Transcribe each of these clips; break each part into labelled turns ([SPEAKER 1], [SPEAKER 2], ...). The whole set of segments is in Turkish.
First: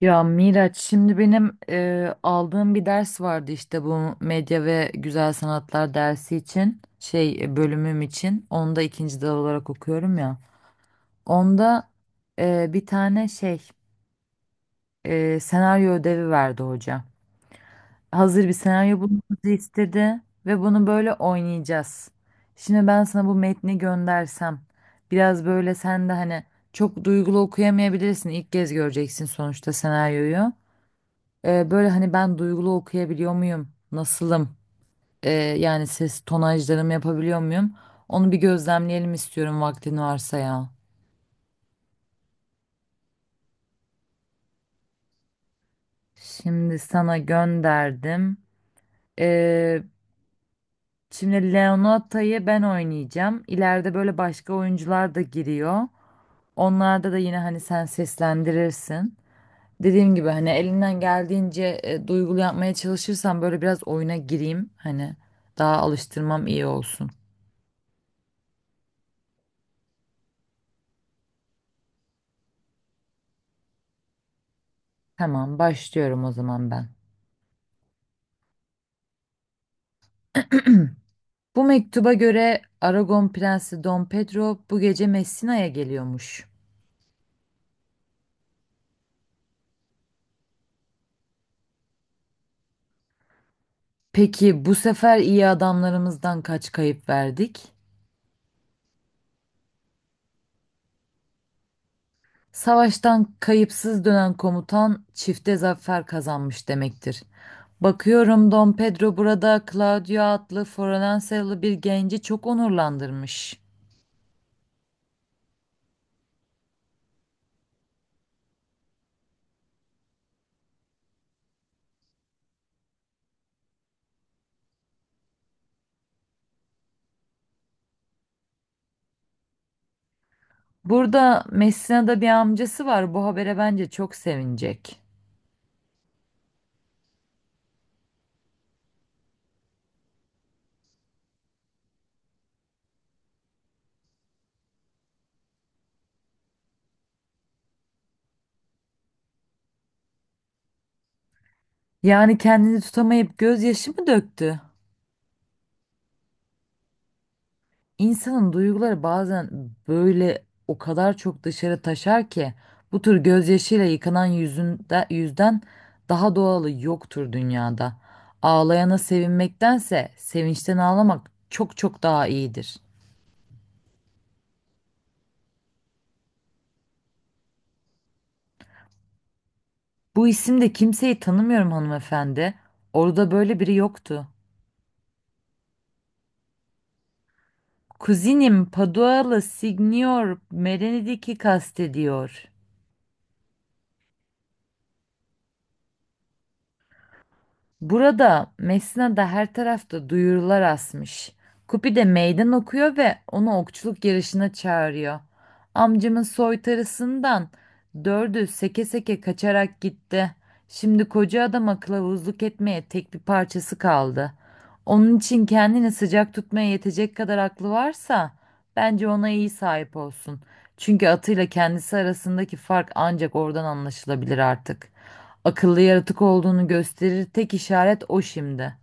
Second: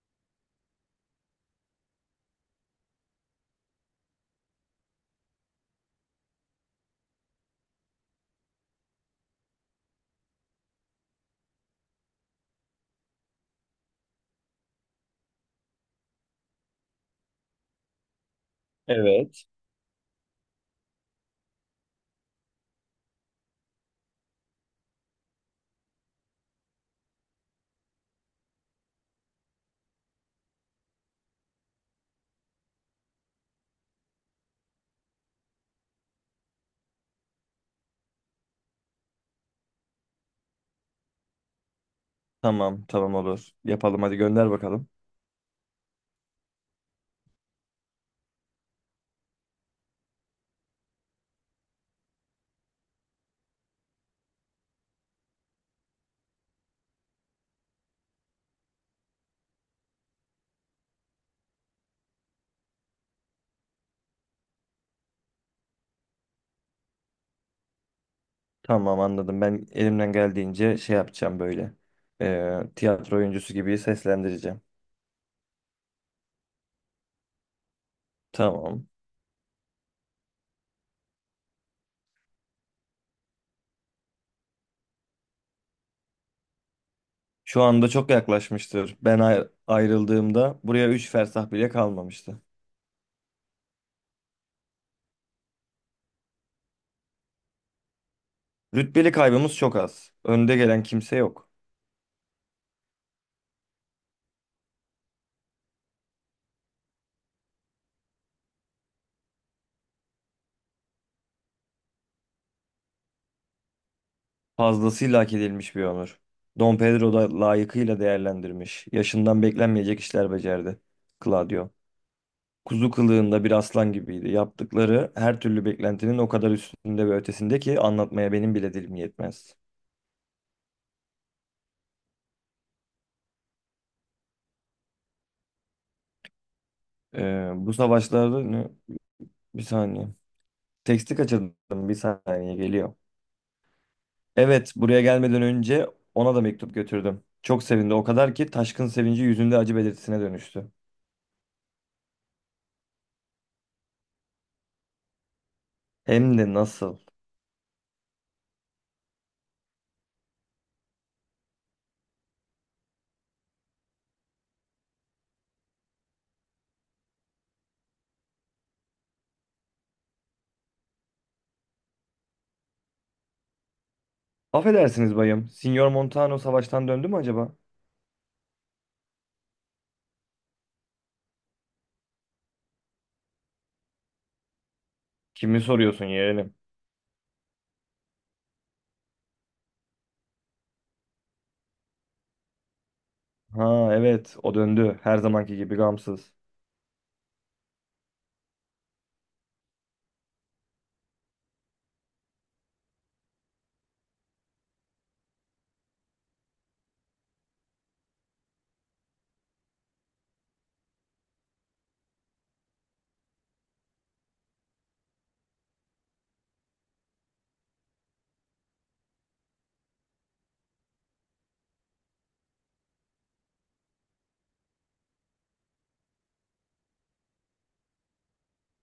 [SPEAKER 1] Ya Miraç, şimdi benim aldığım bir ders vardı, işte bu medya ve güzel sanatlar dersi için, bölümüm için onu da ikinci dal olarak okuyorum ya. Onda bir tane senaryo ödevi verdi hoca. Hazır bir senaryo
[SPEAKER 2] Evet.
[SPEAKER 1] bulmamızı istedi ve bunu böyle oynayacağız. Şimdi ben sana bu metni göndersem, biraz böyle sen de hani çok duygulu okuyamayabilirsin, ilk kez göreceksin sonuçta senaryoyu. Böyle hani ben duygulu okuyabiliyor muyum? Nasılım? Ee, yani ses tonajlarımı yapabiliyor muyum? Onu bir gözlemleyelim istiyorum, vaktin varsa ya.
[SPEAKER 2] Tamam, tamam olur. Yapalım hadi gönder bakalım.
[SPEAKER 1] Şimdi sana gönderdim. Ee, şimdi Leonata'yı ben oynayacağım. İleride böyle başka oyuncular da giriyor. Onlarda da yine hani sen seslendirirsin. Dediğim gibi hani elinden geldiğince duygulu yapmaya çalışırsan, böyle biraz oyuna gireyim. Hani daha alıştırmam iyi olsun.
[SPEAKER 2] Tamam anladım. Ben elimden geldiğince şey yapacağım böyle. Tiyatro oyuncusu gibi seslendireceğim.
[SPEAKER 1] Tamam, başlıyorum o zaman ben.
[SPEAKER 2] Tamam.
[SPEAKER 1] Bu mektuba göre Aragon Prensi Dom Pedro bu gece Messina'ya geliyormuş.
[SPEAKER 2] Şu anda çok yaklaşmıştır. Ben ayrıldığımda buraya 3 fersah bile kalmamıştı.
[SPEAKER 1] Peki bu sefer iyi adamlarımızdan kaç kayıp verdik?
[SPEAKER 2] Rütbeli kaybımız çok az. Önde gelen kimse yok.
[SPEAKER 1] Savaştan kayıpsız dönen komutan çifte zafer kazanmış demektir. Bakıyorum Dom Pedro burada Claudio adlı Floransalı bir genci çok onurlandırmış.
[SPEAKER 2] Fazlasıyla hak edilmiş bir onur. Don Pedro da layıkıyla değerlendirmiş. Yaşından beklenmeyecek işler becerdi. Claudio. Kuzu kılığında bir aslan gibiydi. Yaptıkları her türlü beklentinin o kadar üstünde ve ötesinde ki anlatmaya benim bile dilim yetmez.
[SPEAKER 1] Burada Messina'da bir amcası var. Bu habere bence çok sevinecek.
[SPEAKER 2] Bu savaşlarda ne? Bir saniye. Teksti kaçırdım. Bir saniye geliyor. Evet, buraya gelmeden önce ona da mektup götürdüm. Çok sevindi o kadar ki taşkın sevinci yüzünde acı belirtisine dönüştü.
[SPEAKER 1] Yani kendini tutamayıp gözyaşı mı döktü?
[SPEAKER 2] Hem de nasıl?
[SPEAKER 1] İnsanın duyguları bazen böyle o kadar çok dışarı taşar ki bu tür gözyaşıyla yıkanan yüzünde, yüzden daha doğalı yoktur dünyada. Ağlayana sevinmektense sevinçten ağlamak çok çok daha iyidir.
[SPEAKER 2] Affedersiniz bayım. Signor Montano savaştan döndü mü acaba?
[SPEAKER 1] Bu isimde kimseyi tanımıyorum hanımefendi. Orada böyle biri yoktu.
[SPEAKER 2] Kimi soruyorsun yeğenim?
[SPEAKER 1] Kuzinim Padualı Signor Merenidik'i kastediyor.
[SPEAKER 2] Ha evet, o döndü. Her zamanki gibi gamsız.
[SPEAKER 1] Burada Mesna'da her tarafta duyurular asmış. Kupi de meydan okuyor ve onu okçuluk yarışına çağırıyor. Amcamın soytarısından dördü seke seke kaçarak gitti. Şimdi koca adama kılavuzluk etmeye tek bir parçası kaldı. Onun için kendini sıcak tutmaya yetecek kadar aklı varsa, bence ona iyi sahip olsun. Çünkü atıyla kendisi arasındaki fark ancak oradan anlaşılabilir artık. Akıllı yaratık olduğunu gösterir tek işaret o şimdi.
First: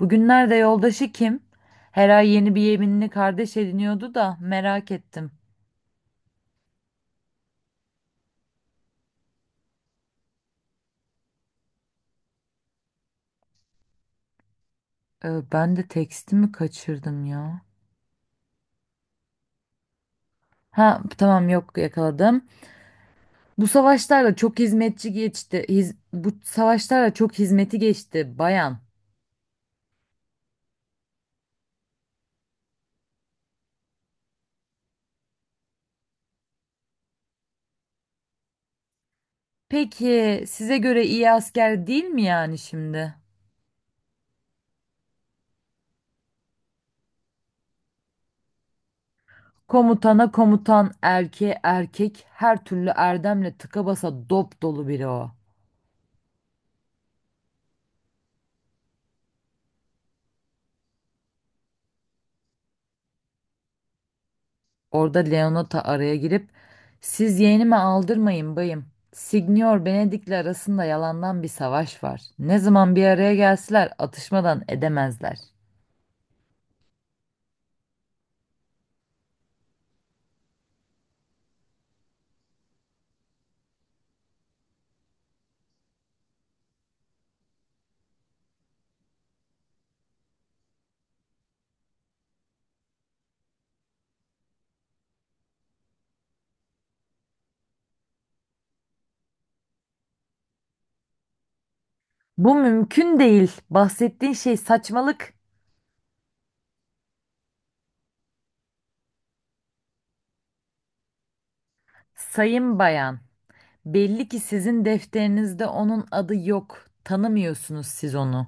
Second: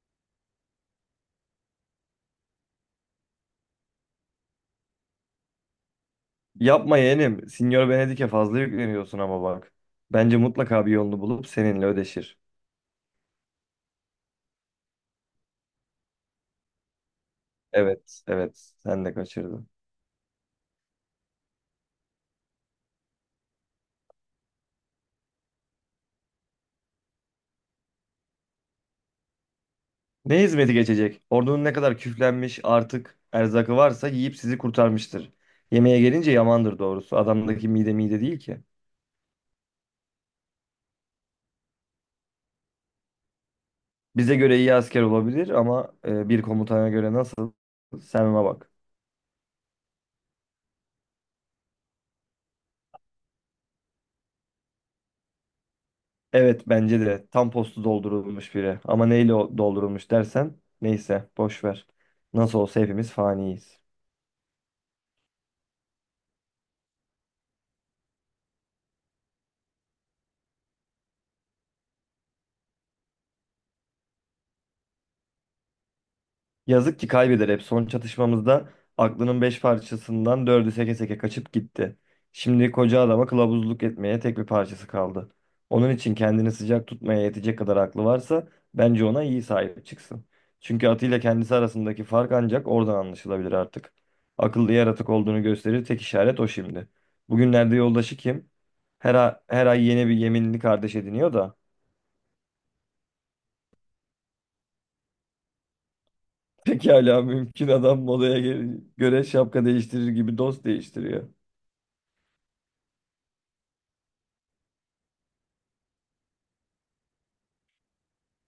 [SPEAKER 1] Bugünlerde yoldaşı kim? Her ay yeni bir yeminli kardeş ediniyordu da merak ettim.
[SPEAKER 2] Yapma yeğenim. Sinyor Venedik'e fazla yükleniyorsun ama bak. Bence mutlaka bir yolunu bulup seninle ödeşir.
[SPEAKER 1] Ben de tekstimi kaçırdım ya.
[SPEAKER 2] Evet, evet. Sen de kaçırdın.
[SPEAKER 1] Ha tamam, yok, yakaladım. Bu savaşlarla çok hizmetçi geçti. Bu savaşlarla çok hizmeti geçti bayan.
[SPEAKER 2] Ne hizmeti geçecek? Ordunun ne kadar küflenmiş artık erzakı varsa yiyip sizi kurtarmıştır. Yemeğe gelince yamandır doğrusu. Adamdaki mide mide değil ki.
[SPEAKER 1] Peki size göre iyi asker değil mi yani şimdi?
[SPEAKER 2] Bize göre iyi asker olabilir ama bir komutana göre nasıl? Sen ona bak.
[SPEAKER 1] Komutana komutan, erkeğe erkek, her türlü erdemle tıka basa dop dolu biri o.
[SPEAKER 2] Evet bence de tam postu doldurulmuş biri. Ama neyle doldurulmuş dersen neyse boş ver. Nasıl olsa hepimiz faniyiz.
[SPEAKER 1] Orada Leonota araya girip siz yeğenime aldırmayın bayım. Signor Benedik'le arasında yalandan bir savaş var. Ne zaman bir araya gelseler atışmadan edemezler.
[SPEAKER 2] Yazık ki kaybeder hep. Son çatışmamızda aklının beş parçasından dördü seke seke kaçıp gitti. Şimdi koca adama kılavuzluk etmeye tek bir parçası kaldı. Onun için kendini sıcak tutmaya yetecek kadar aklı varsa bence ona iyi sahip çıksın. Çünkü atıyla kendisi arasındaki fark ancak oradan anlaşılabilir artık. Akıllı yaratık olduğunu gösterir tek işaret o şimdi. Bugünlerde yoldaşı kim? Her ay yeni bir yeminli kardeş ediniyor da.
[SPEAKER 1] Bu mümkün değil. Bahsettiğin şey saçmalık.
[SPEAKER 2] Pekala mümkün adam modaya göre şapka değiştirir gibi dost değiştiriyor.
[SPEAKER 1] Sayın bayan, belli ki sizin defterinizde onun adı yok. Tanımıyorsunuz siz onu.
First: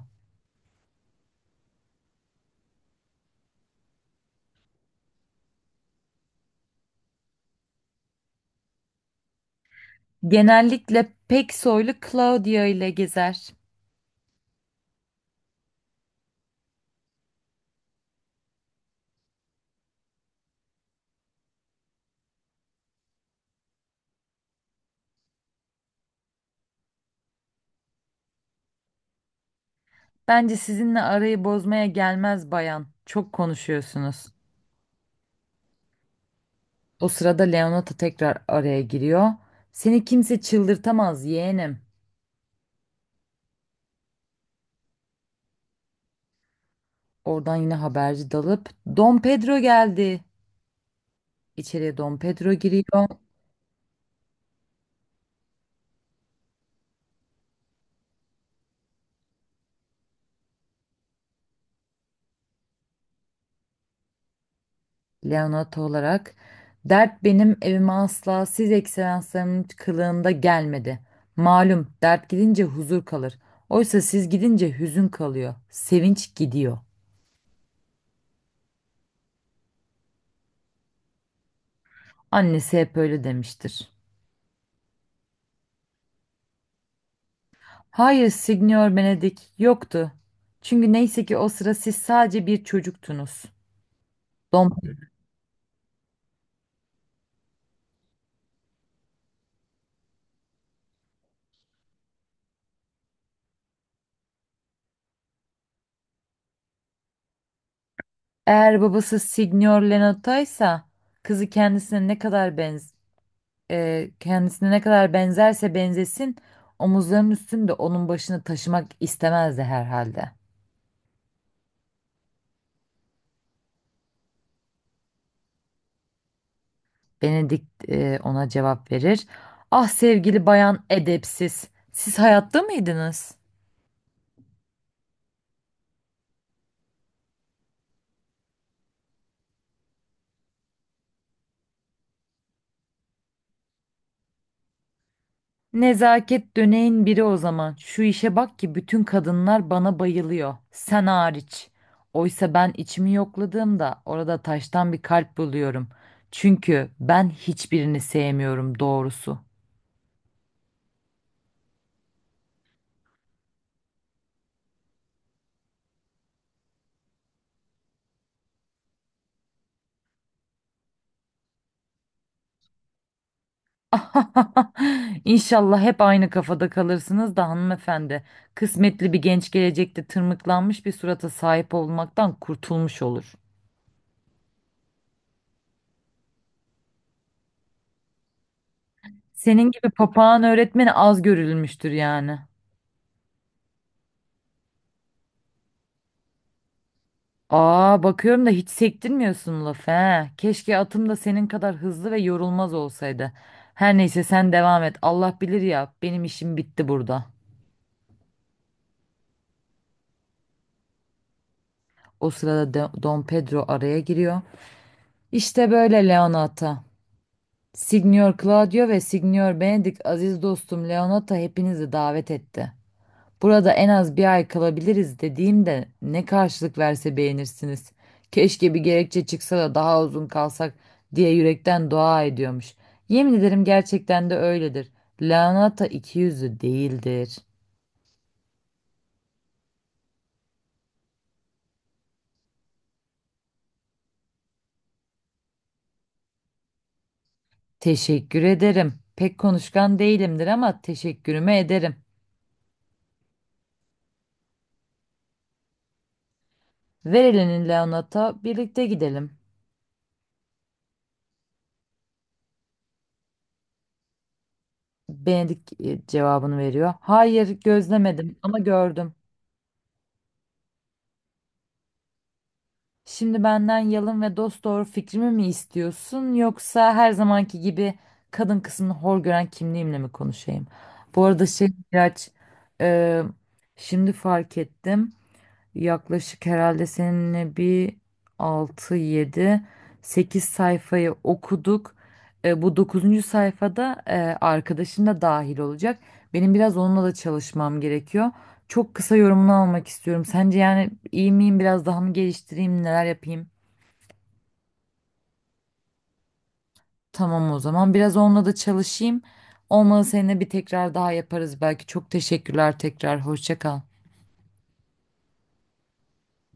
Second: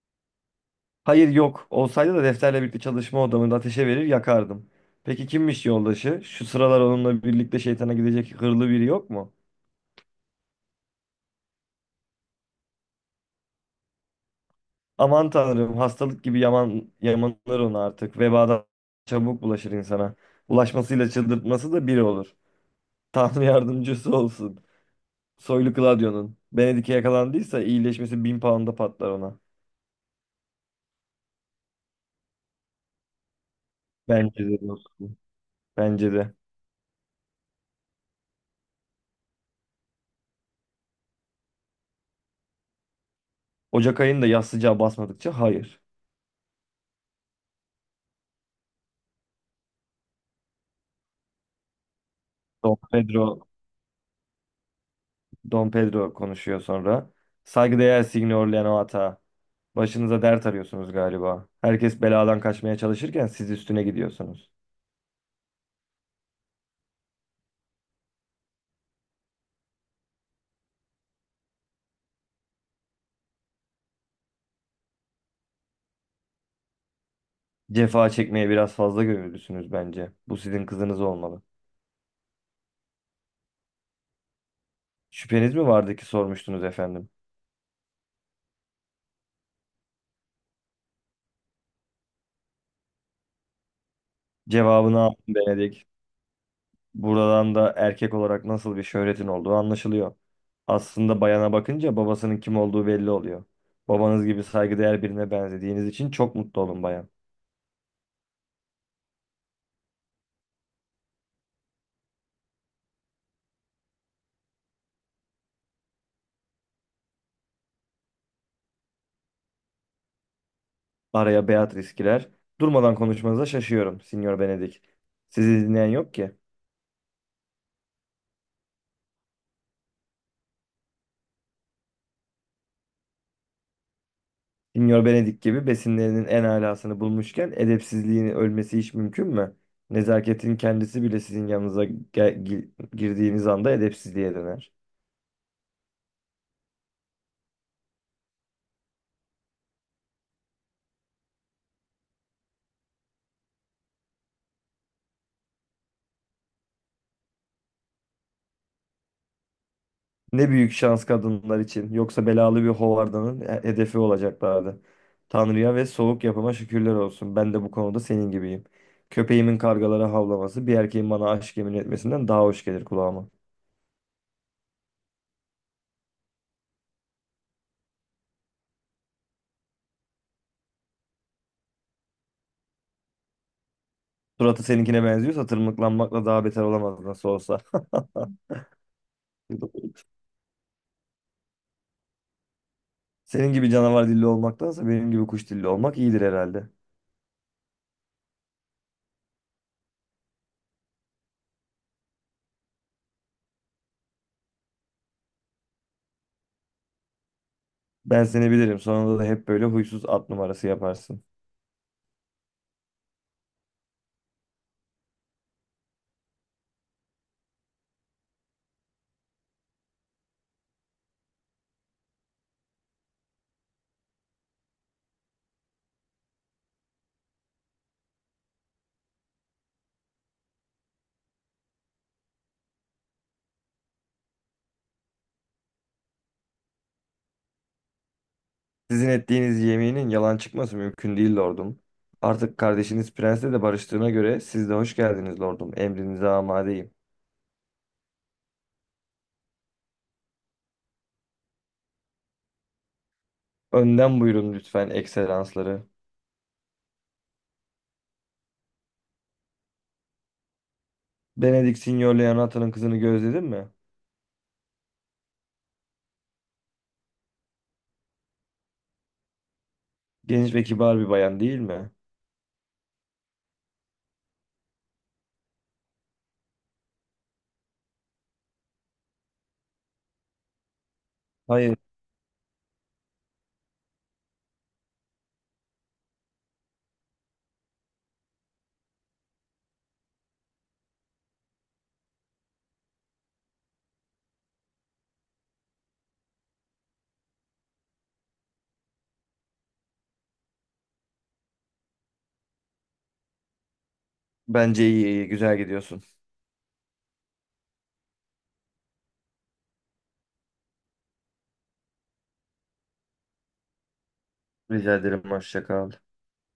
[SPEAKER 2] Hayır yok. Olsaydı da defterle birlikte çalışma odamında ateşe verir yakardım. Peki kimmiş yoldaşı? Şu sıralar onunla birlikte şeytana gidecek hırlı biri yok mu?
[SPEAKER 1] Genellikle pek soylu Claudia ile gezer.
[SPEAKER 2] Aman tanrım hastalık gibi yaman, yamanır onu artık. Vebadan çabuk bulaşır insana. Bulaşmasıyla çıldırtması da biri olur. Tanrı yardımcısı olsun. Soylu Claudio'nun. Benedik'e yakalandıysa iyileşmesi bin pound'a patlar ona.
[SPEAKER 1] Bence sizinle arayı bozmaya gelmez bayan. Çok konuşuyorsunuz.
[SPEAKER 2] Bence de dostum. Bence de.
[SPEAKER 1] O sırada Leonata tekrar araya giriyor. Seni kimse çıldırtamaz yeğenim.
[SPEAKER 2] Ocak ayında yaz sıcağı basmadıkça hayır.
[SPEAKER 1] Oradan yine haberci dalıp Don Pedro geldi. İçeriye Don Pedro
[SPEAKER 2] Don
[SPEAKER 1] giriyor.
[SPEAKER 2] Pedro Don Pedro konuşuyor sonra. Saygıdeğer Signor Leonata. Başınıza dert arıyorsunuz galiba. Herkes beladan kaçmaya çalışırken siz üstüne gidiyorsunuz.
[SPEAKER 1] Leonata olarak. Dert benim evime asla siz ekselanslarımın kılığında gelmedi. Malum dert gidince huzur kalır. Oysa siz gidince hüzün kalıyor. Sevinç gidiyor.
[SPEAKER 2] Cefa çekmeye biraz fazla gönüllüsünüz bence. Bu sizin kızınız olmalı.
[SPEAKER 1] Annesi hep öyle demiştir.
[SPEAKER 2] Şüpheniz mi vardı ki sormuştunuz efendim?
[SPEAKER 1] Hayır Signor Benedik, yoktu. Çünkü neyse ki o sıra siz sadece bir çocuktunuz. Dom
[SPEAKER 2] Cevabını aldım Benedik. Buradan da erkek olarak nasıl bir şöhretin olduğu anlaşılıyor. Aslında bayana bakınca babasının kim olduğu belli oluyor. Babanız gibi saygıdeğer birine benzediğiniz için çok mutlu olun bayan.
[SPEAKER 1] Eğer babası Signor Lenotto ise, kızı kendisine ne kadar kendisine ne kadar benzerse benzesin, omuzlarının üstünde onun başını taşımak istemezdi herhalde.
[SPEAKER 2] Araya Beatrice girer. Durmadan konuşmanıza şaşıyorum, Sinyor Benedik. Sizi dinleyen yok ki.
[SPEAKER 1] Benedikt ona cevap verir. Ah sevgili bayan edepsiz. Siz hayatta mıydınız?
[SPEAKER 2] Sinyor Benedik gibi besinlerinin en alasını bulmuşken edepsizliğin ölmesi hiç mümkün mü? Nezaketin kendisi bile sizin yanınıza girdiğiniz anda edepsizliğe döner.
[SPEAKER 1] Nezaket döneğin biri o zaman. Şu işe bak ki bütün kadınlar bana bayılıyor. Sen hariç. Oysa ben içimi yokladığımda orada taştan bir kalp buluyorum. Çünkü ben hiçbirini sevmiyorum doğrusu.
[SPEAKER 2] Ne büyük şans kadınlar için. Yoksa belalı bir hovardanın hedefi olacaklardı. Tanrı'ya ve soğuk yapıma şükürler olsun. Ben de bu konuda senin gibiyim. Köpeğimin kargalara havlaması bir erkeğin bana aşk yemin etmesinden daha hoş gelir kulağıma.
[SPEAKER 1] İnşallah hep aynı kafada kalırsınız da hanımefendi. Kısmetli bir genç gelecekte tırmıklanmış bir surata sahip olmaktan kurtulmuş olur.
[SPEAKER 2] Suratı seninkine benziyorsa tırmıklanmakla daha beter olamaz nasıl olsa.
[SPEAKER 1] Senin gibi papağan öğretmeni az görülmüştür yani.
[SPEAKER 2] Senin gibi canavar dilli olmaktansa benim gibi kuş dilli olmak iyidir herhalde.
[SPEAKER 1] Aa bakıyorum da hiç sektirmiyorsun lafı, he. Keşke atım da senin kadar hızlı ve yorulmaz olsaydı. Her neyse sen devam et. Allah bilir ya, benim işim bitti burada.
[SPEAKER 2] Ben seni bilirim. Sonunda da hep böyle huysuz at numarası yaparsın.
[SPEAKER 1] O sırada Don Pedro araya giriyor. İşte böyle Leonata. Signor Claudio ve Signor Benedict, aziz dostum Leonata hepinizi davet etti. Burada en az bir ay kalabiliriz dediğimde ne karşılık verse beğenirsiniz. Keşke bir gerekçe çıksa da daha uzun kalsak diye yürekten dua ediyormuş. Yemin ederim gerçekten de öyledir. Lanata ikiyüzlü değildir.
[SPEAKER 2] Sizin ettiğiniz yeminin yalan çıkması mümkün değil lordum. Artık kardeşiniz prensle de barıştığına göre siz de hoş geldiniz lordum. Emrinize amadeyim.
[SPEAKER 1] Teşekkür ederim. Pek konuşkan değilimdir ama teşekkürümü ederim.
[SPEAKER 2] Önden buyurun lütfen ekselansları.
[SPEAKER 1] Ver elini Leonata, birlikte gidelim.
[SPEAKER 2] Benedict Signor Leonato'nun kızını gözledin mi?
[SPEAKER 1] Benedik cevabını veriyor. Hayır, gözlemedim ama gördüm.
[SPEAKER 2] Genç ve kibar bir bayan değil mi?
[SPEAKER 1] Şimdi benden yalın ve dosdoğru fikrimi mi istiyorsun, yoksa her zamanki gibi kadın kısmını hor gören kimliğimle mi konuşayım? Bu arada
[SPEAKER 2] Hayır.
[SPEAKER 1] biraz e, şimdi fark ettim, yaklaşık herhalde seninle bir 6 7 8 sayfayı okuduk. Bu dokuzuncu sayfada arkadaşın da dahil olacak. Benim biraz onunla da çalışmam gerekiyor. Çok kısa yorumunu almak istiyorum. Sence yani iyi miyim? Biraz daha mı geliştireyim? Neler yapayım?
[SPEAKER 2] Bence iyi iyi güzel gidiyorsun.
[SPEAKER 1] Tamam o zaman. Biraz onunla da çalışayım. Olmadı seninle bir tekrar daha yaparız belki. Çok teşekkürler tekrar. Hoşça kal.
[SPEAKER 2] Rica ederim. Hoşça kal.